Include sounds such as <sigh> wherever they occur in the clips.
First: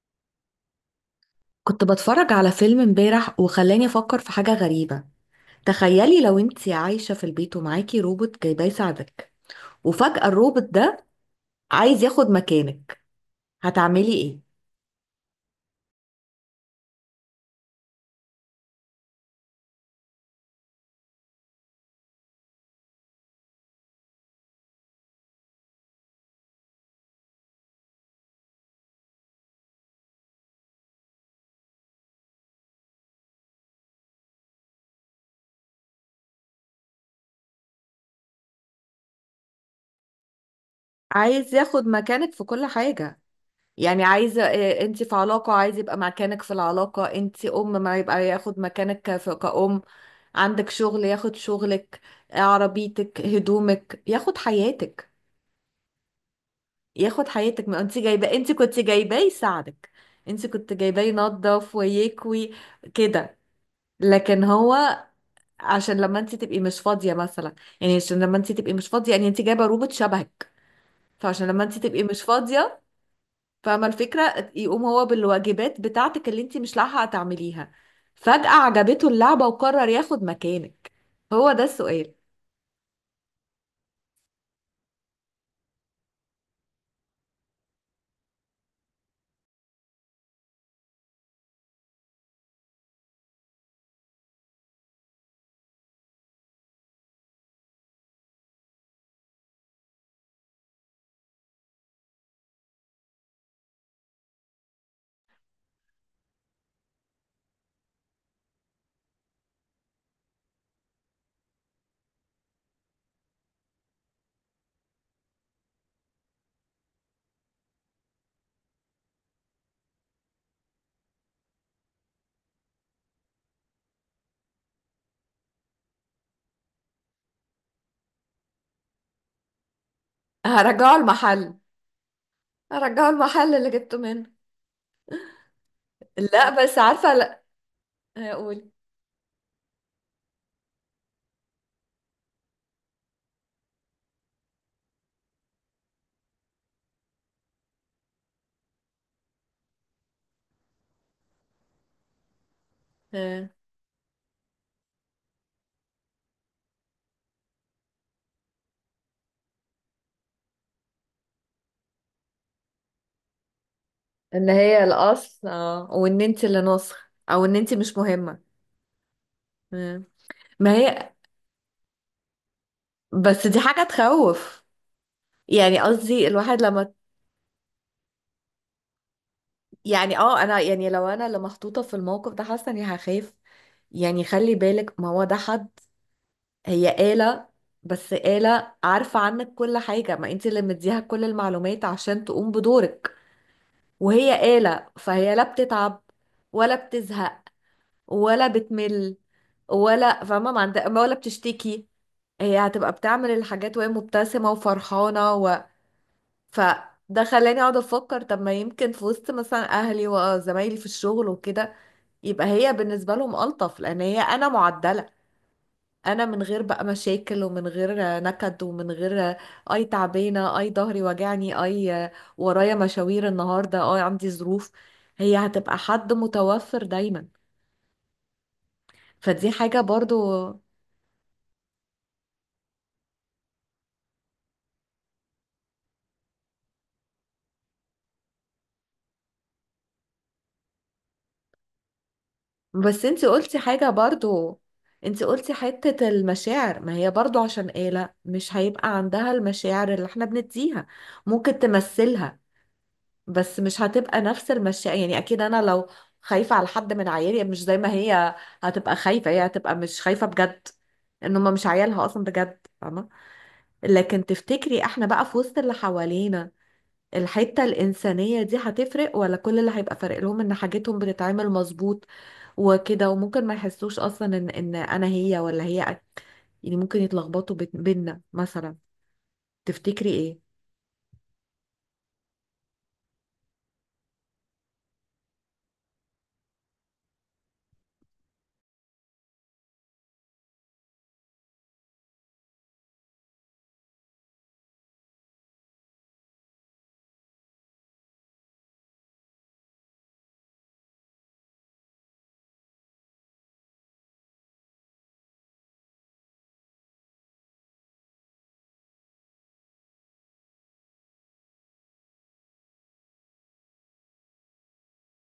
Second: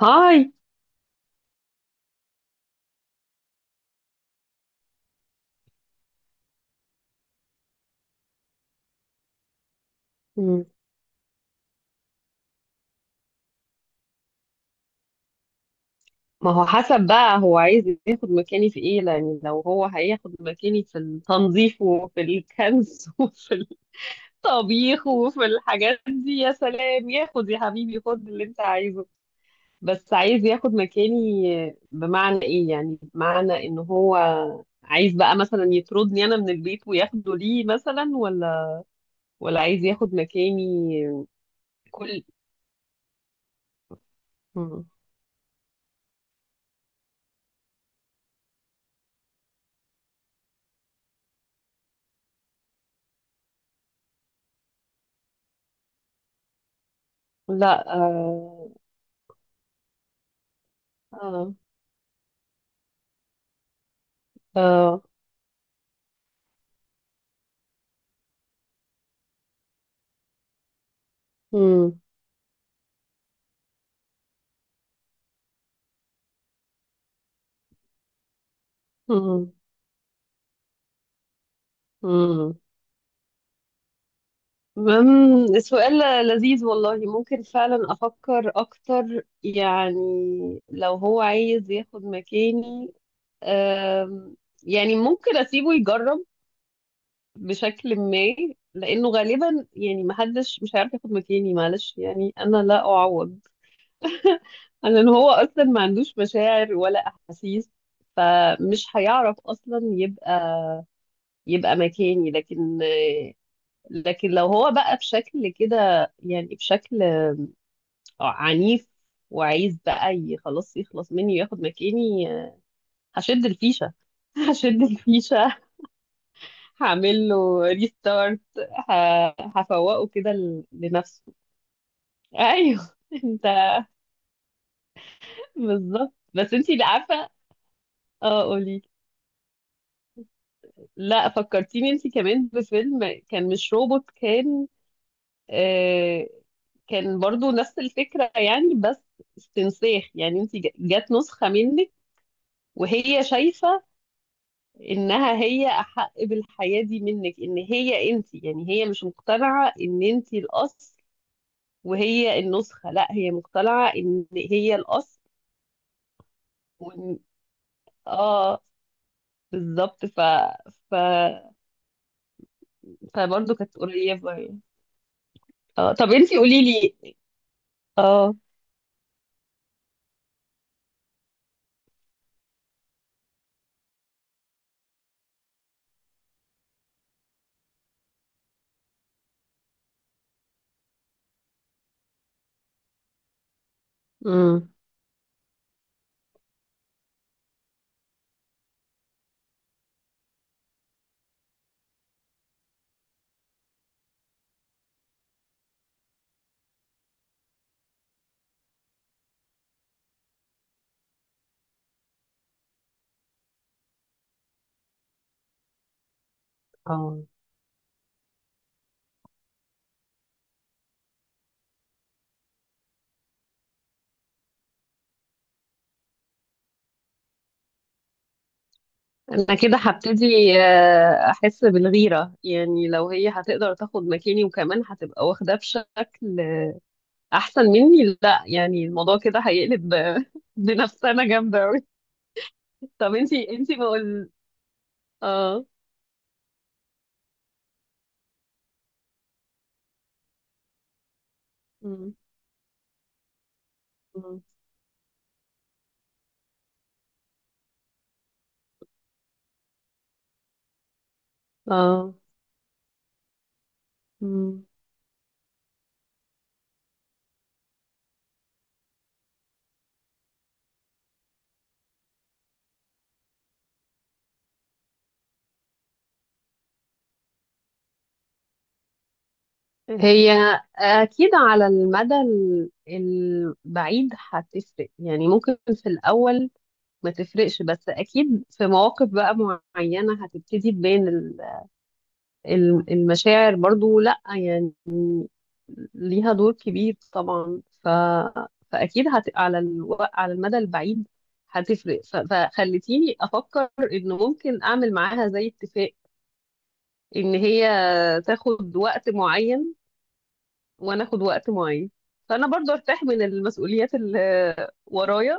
هاي. كنت بتفرج على فيلم امبارح وخلاني افكر في حاجة غريبة. تخيلي لو انتي عايشة في البيت ومعاكي روبوت جايباه يساعدك، وفجأة الروبوت مم. ده عايز ياخد مكانك. هتعملي ايه؟ ما هو حسب بقى، هو عايز ياخد مكاني في ايه؟ يعني لو هو هياخد مكاني في التنظيف وفي الكنس <laughs> وفي الطبيخ وفي الحاجات دي، يا سلام، ياخد يا حبيبي، خد اللي انت عايزه. بس عايز ياخد مكاني بمعنى ايه؟ يعني بمعنى ان هو عايز بقى مثلا يطردني انا من البيت وياخده، ليه مثلا؟ ولا عايز ياخد مكاني؟ عايز ياخد كل. مكانك في كل حاجة. يعني عايزة، مم. انتي في علاقة، عايز يبقى مكانك في العلاقة انتي ام، ما يبقى ياخد مكانك كأم. عندك شغل ياخد شغلك، عربيتك، هدومك، ياخد حياتك. ياخد حياتك ما لا، انت جايبه، انت آه. كنت جايباه يساعدك. انت كنت جايباه آه. ينظف ويكوي كده. لكن آه. هو، عشان لما انت تبقي مش فاضيه مثلا، يعني عشان لما انت تبقي مش فاضيه، يعني انت جايبه روبوت شبهك، فعشان لما انت مم. تبقي مش فاضيه، فاهمه الفكره، يقوم هو بالواجبات بتاعتك اللي انت مش لاحقه تعمليها. فجأة عجبته اللعبه مم. وقرر ياخد مكانك. هو ده السؤال. مم. مم. سؤال لذيذ والله، ممكن فعلا أفكر أكتر. يعني لو هو عايز ياخد مكاني، أم، يعني ممكن أسيبه يجرب بشكل ما، لأنه غالبا يعني محدش مش هيعرف ياخد مكاني، معلش يعني أنا لا أعوض <laughs> لأن هو أصلا ما عندوش مشاعر ولا أحاسيس، فمش هيعرف أصلا يبقى مكاني. لكن لو هو بقى بشكل كده، يعني بشكل عنيف، وعايز بقى خلاص يخلص مني وياخد مكاني، آه، هشد الفيشة. <laughs> هشد الفيشة، هعمل له ريستارت، هفوقه كده هرجعه لنفسه. المحل. ايوه. هرجعه <laughs> انت المحل اللي جبته منه. بالظبط، بس لا، انت بس اللي عارفه، عارفة. لا. اه هقول: قولي. لا، فكرتيني انت كمان بفيلم، كان مش روبوت، كان آه، كان برضو نفس الفكرة يعني، بس استنساخ. يعني انت جت نسخة منك وهي شايفة إنها هي أحق بالحياة دي منك، إن هي أنت. يعني هي مش مقتنعة إن أنت الأصل وهي النسخة، لا، هي مقتنعة إن ان هي هي الأصل. الاصل، اه، وان انت اللي ناصح، وإن او ان انت مش مهمة. آه، مم. بالظبط. ما ف... هي، بس فبرضه دي كانت حاجة قريبة يعني. تخوف. يعني آه، طب قصدي أنت الواحد قولي لما لي. آه. يعني انا، يعني لو انا اللي محطوطة في الموقف ده، حاسة اني هخاف. يعني خلي بالك، ما هو ده حد، هي آلة. بس آلة عارفة عنك كل حاجة، ما انت اللي مديها كل المعلومات عشان تقوم بدورك. وهي امم. آلة، فهي لا بتتعب ولا بتزهق ولا بتمل ولا فاهمة ما عند... ولا بتشتكي. هي هتبقى بتعمل الحاجات وهي مبتسمة وفرحانة. فده خلاني اقعد افكر: طب ما يمكن في وسط مثلا اهلي وزمايلي في الشغل وكده، يبقى هي بالنسبة لهم ألطف، لان هي انا معدلة، انا من غير بقى آه. مشاكل ومن غير نكد ومن غير اي تعبانة، اي ظهري وجعني، اي ورايا مشاوير النهاردة، اي عندي ظروف. هي هتبقى حد متوفر دايما. فدي أنا كده حاجة برضو. هبتدي، آه، أحس بالغيرة. يعني لو هي هتقدر تاخد مكاني وكمان هتبقى واخداه بشكل احسن مني، لا، يعني الموضوع كده هيقلب <laughs> بنفسنا جامده قوي. بس طب انت انتي قلتي انتي ما حاجة قول. برضو، انت قلتي اه. حتة المشاعر. ما هي برضو، عشان آلة، مش هيبقى عندها المشاعر اللي احنا بنديها. ممكن مم. تمثلها، بس مش هتبقى مم. نفس المشاعر. يعني اكيد انا لو خايفة على حد من عيالي، مش زي ما هي هتبقى خايفة، هي هتبقى مش خايفة بجد. ان هما مش عيالها اه. اصلا بجد، فاهمة. لكن مم. تفتكري احنا بقى في وسط اللي حوالينا، الحتة الإنسانية دي هتفرق، ولا كل اللي هيبقى فارق لهم إن حاجتهم بتتعمل مظبوط وكده؟ وممكن ما يحسوش اصلا ان انا هي، ولا هي يعني ممكن يتلخبطوا بينا مثلا. تفتكري هي ايه؟ اكيد على المدى البعيد هتفرق. يعني ممكن في الاول ما تفرقش، بس اكيد في مواقف بقى معينه هتبتدي تبان المشاعر، برضو لا يعني ليها دور كبير طبعا. فاكيد على على المدى البعيد هتفرق. فخلتيني افكر ان ممكن اعمل معاها زي اتفاق، ان هي تاخد وقت معين وانا اخد وقت معين، فانا برضو ارتاح من المسؤوليات اللي ورايا.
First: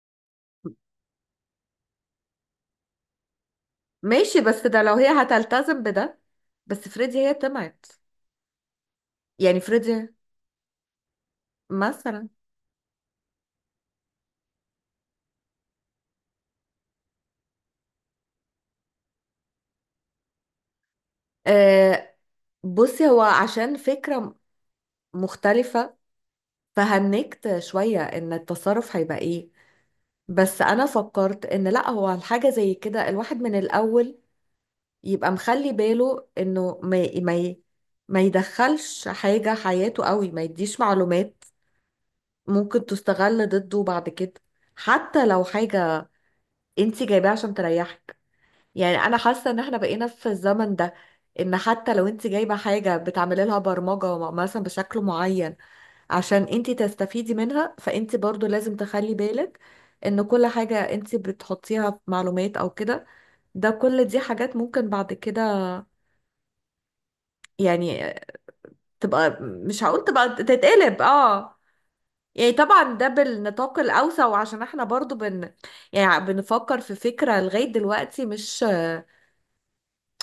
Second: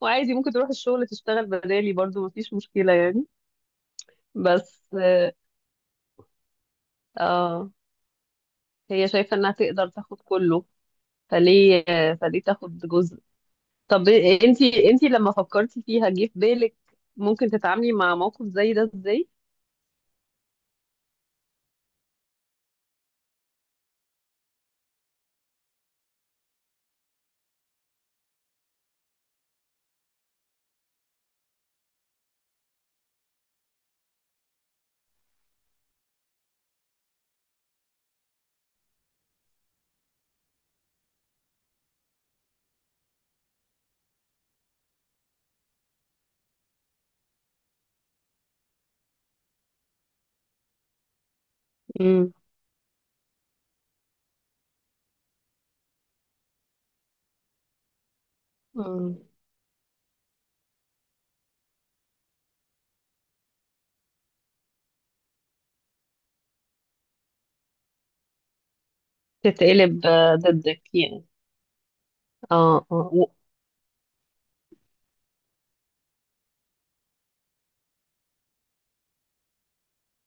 وعادي ممكن تروح الشغل تشتغل بدالي، برضو مفيش مشكلة يعني. ماشي، بس بس ده لو هي هتلتزم بده. بس فريدي هي اه، طمعت. هي شايفة انها يعني تقدر فريدي تاخد كله. فليه مثلا. فليه تاخد جزء؟ طب إيه، انتي لما فكرتي فيها جه في بالك ممكن تتعاملي مع موقف زي ده ازاي؟ آه، بصي، هو عشان فكرة مختلفة، فهنكت شوية ان التصرف هيبقى ايه. بس انا فكرت ان لا، هو الحاجة زي كده الواحد من الاول يبقى مخلي باله انه ما يدخلش حاجة حياته قوي، ما يديش معلومات ممكن تستغل ضده بعد كده، حتى لو حاجة انت جايباها عشان تريحك. يعني انا حاسة ان احنا بقينا في الزمن ده، ان حتى لو انت مم. جايبة حاجة بتعملي لها برمجة مثلا بشكل معين عشان انت تستفيدي منها، فانت برضو لازم مم. تخلي بالك ان كل حاجة انت بتحطيها في معلومات او كده، ده كل دي حاجات ممكن بعد كده، يعني، تبقى، مش تتقلب هقول تبقى آه، ضدك تتقلب، يعني. اه، يعني، طبعا اه، ده بالنطاق الاوسع. وعشان احنا برضو يعني بنفكر في فكرة لغاية دلوقتي مش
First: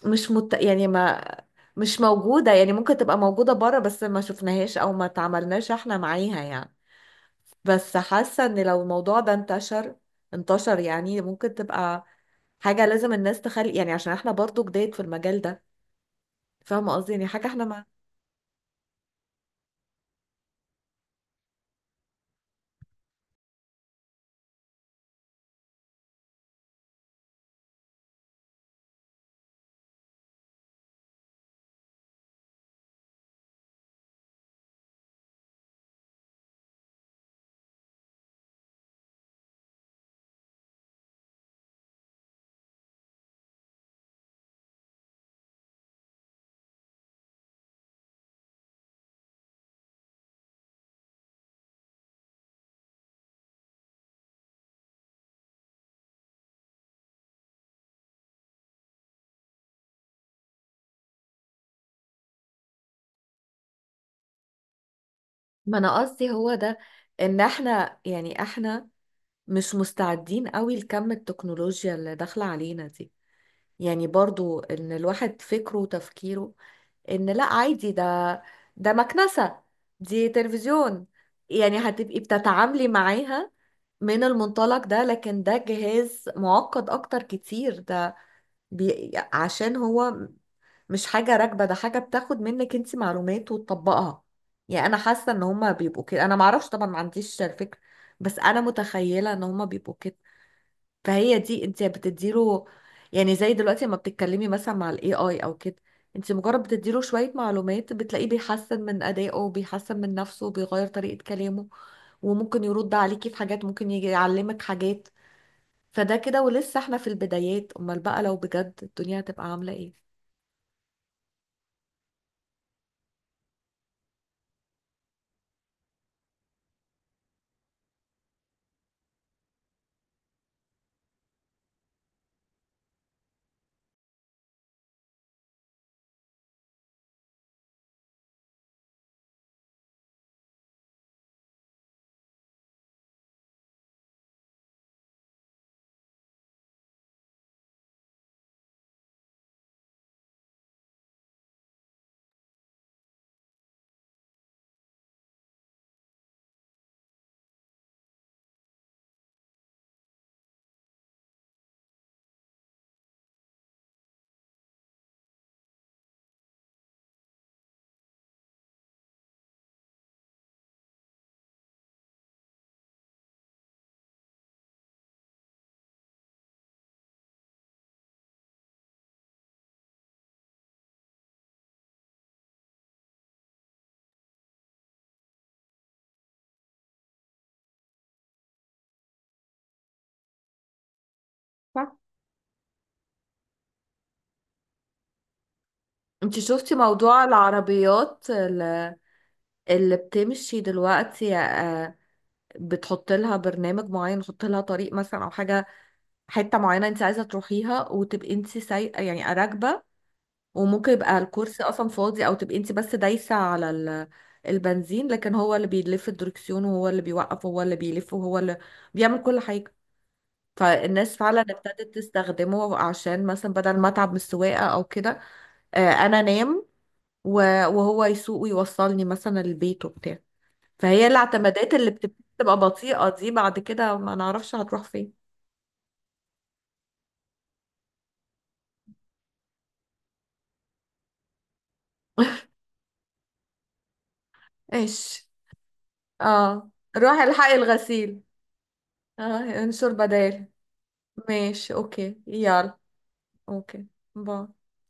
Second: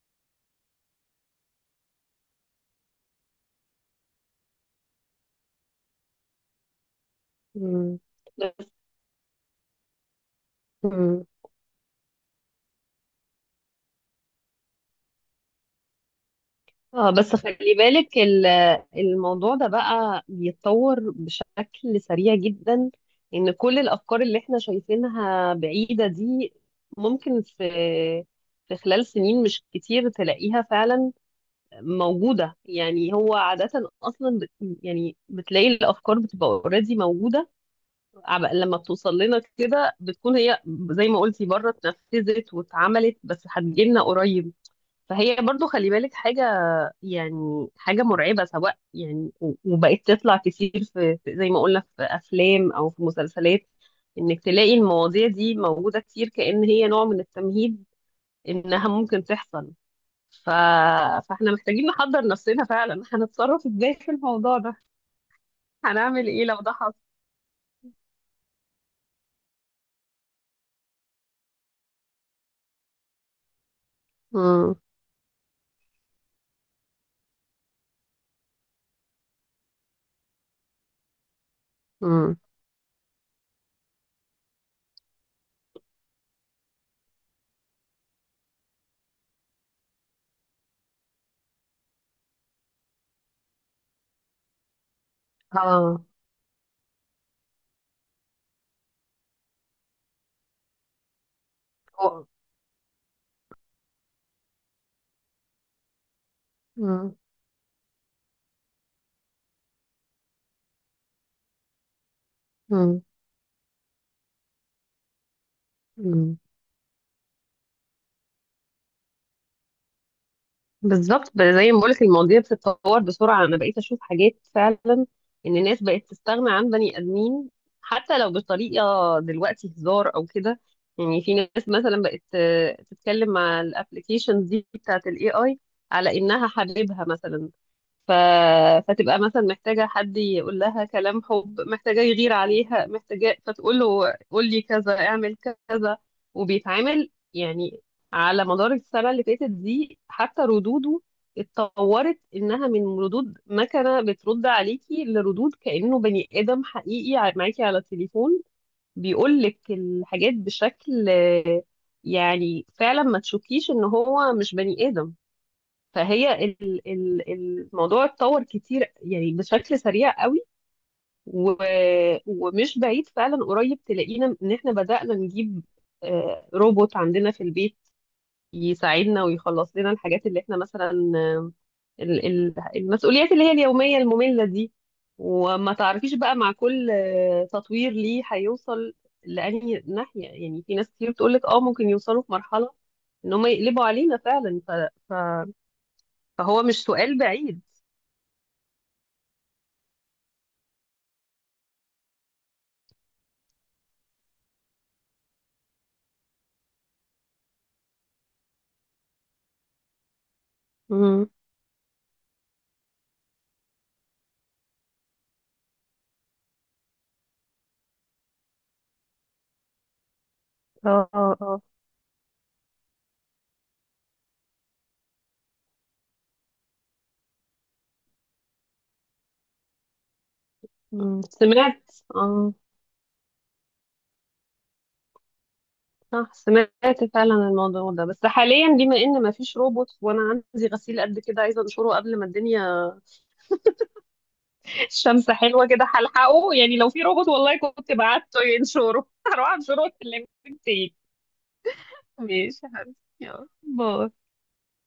مش مت... يعني ما مش موجودة. يعني ممكن تبقى موجودة بره، بس ما شفناهاش او ما تعاملناش احنا معاها يعني. بس مم. حاسة ان بس. لو الموضوع ده انتشر، يعني مم. ممكن تبقى حاجة لازم الناس تخلي، يعني عشان احنا برضو جداد في المجال ده. فاهمة اه، قصدي؟ يعني بس حاجة احنا خلي ما بالك الموضوع ده بقى بيتطور بشكل سريع جدا، ان كل الافكار اللي احنا شايفينها بعيدة دي ممكن في خلال سنين مش كتير تلاقيها فعلا موجودة. يعني هو عادة أصلا يعني بتلاقي الأفكار بتبقى اوريدي موجودة. لما بتوصل لنا كده بتكون هي زي ما قلتي، بره اتنفذت واتعملت، بس هتجيلنا قريب. فهي برضو خلي بالك، حاجة يعني حاجة مرعبة سواء يعني وبقت تطلع كتير في زي ما قلنا في أفلام أو في مسلسلات، إنك تلاقي المواضيع دي موجودة كتير، كأن هي نوع من التمهيد إنها ممكن تحصل. ف... فاحنا محتاجين نحضر نفسنا فعلا هنتصرف ازاي في الموضوع ده، ما انا هنعمل قصدي ايه هو لو ده ده، حصل. ان احنا، يعني، احنا مش مستعدين قوي لكم التكنولوجيا اللي داخلة علينا دي. يعني برضو مم. ان الواحد فكره وتفكيره ان لا، عادي ده مكنسة، دي تلفزيون. يعني هتبقي مم. بتتعاملي معاها من المنطلق ده. لكن ده جهاز معقد اكتر كتير. ده عشان هو مش حاجة راكبة، ده حاجة بتاخد منك انت معلومات وتطبقها. يعني انا حاسة ان هما بيبقوا اه. كده. انا معرفش طبعا، ما عنديش الفكرة، بس انا متخيلة ان هما بيبقوا كده. فهي دي انت هو- بتديله. يعني زي دلوقتي لما بتتكلمي مثلا مع الاي اي او كده، انت مجرد بتديله مم. شوية معلومات، بتلاقيه بيحسن من ادائه، بيحسن من نفسه، بيغير طريقة كلامه، وممكن يرد مم. عليكي في حاجات، ممكن يجي يعلمك حاجات. فده مم. كده، ولسه احنا في البدايات، امال بقى لو بجد الدنيا هتبقى عاملة ايه؟ بالظبط زي ما بقولك المواضيع بتتطور بسرعة. أنا بقيت أشوف حاجات فعلا إن الناس بقت تستغنى عن بني آدمين، حتى لو بطريقة دلوقتي هزار أو كده. يعني في ناس مثلا بقت آه، تتكلم مع الابلكيشنز دي بتاعة ال AI على إنها حبيبها مثلا. ف... فتبقى مثلا محتاجة حد يقول لها كلام حب، محتاجة يغير عليها، محتاجة، فتقول له قول لي كذا، اعمل كذا. وبيتعامل يعني، على مدار السنة اللي فاتت دي حتى ردوده اتطورت إنها من ردود مكنة بترد عليكي لردود كأنه بني آدم حقيقي معاكي على التليفون، بيقولك الحاجات بشكل آه، يعني فعلا ما تشوفيش إن هو مش بني آدم. فهي الموضوع اتطور كتير يعني بشكل سريع قوي و- ومش بعيد فعلا قريب تلاقينا إن إحنا بدأنا نجيب آه، روبوت عندنا في البيت يساعدنا ويخلص لنا الحاجات اللي احنا مثلا آه، المسؤوليات اللي هي اليومية المملة دي. وما تعرفيش بقى مع كل آه، تطوير ليه هيوصل لأنهي ناحية. يعني في ناس كتير بتقولك اه ممكن صح. يوصلوا في مرحلة ان هم يقلبوا علينا فعلا. ف... انت فهو شفتي مش سؤال موضوع بعيد. العربيات اللي بتمشي دلوقتي؟ آه، بتحط لها برنامج معين، تحط لها طريق مثلا او حاجة، حته معينه انت عايزه تروحيها، وتبقي انت سايقه، يعني راكبه. وممكن يبقى مم. الكرسي اصلا فاضي، او تبقي انت بس دايسه على البنزين، لكن هو اللي بيلف الدركسيون وهو اللي بيوقف وهو اللي بيلف وهو اللي بيعمل كل حاجه. اه. فالناس اه. فعلا اه. ابتدت تستخدمه، عشان مثلا بدل ما اتعب من السواقه او كده، آه، انا انام وهو يسوق ويوصلني مثلا البيت وبتاع. فهي مم. الاعتمادات سمعت اللي اه، بتبقى بطيئه دي بعد كده، ما نعرفش هتروح فين. صح، سمعت فعلا الموضوع ده. بس حاليا بما ان ما فيش روبوت وانا عندي غسيل قد كده عايزه انشره قبل ما <laughs> الدنيا، ايش؟ الشمس حلوه كده هلحقه، اه، يعني لو في روحي روبوت الحقي والله كنت الغسيل. بعته ينشره. اه، <laughs> هروح انشره انشر واكلمك بدال. تاني. ماشي، اوكي، ماشي يا يلا. حبيبي، يلا اوكي. باي. باي.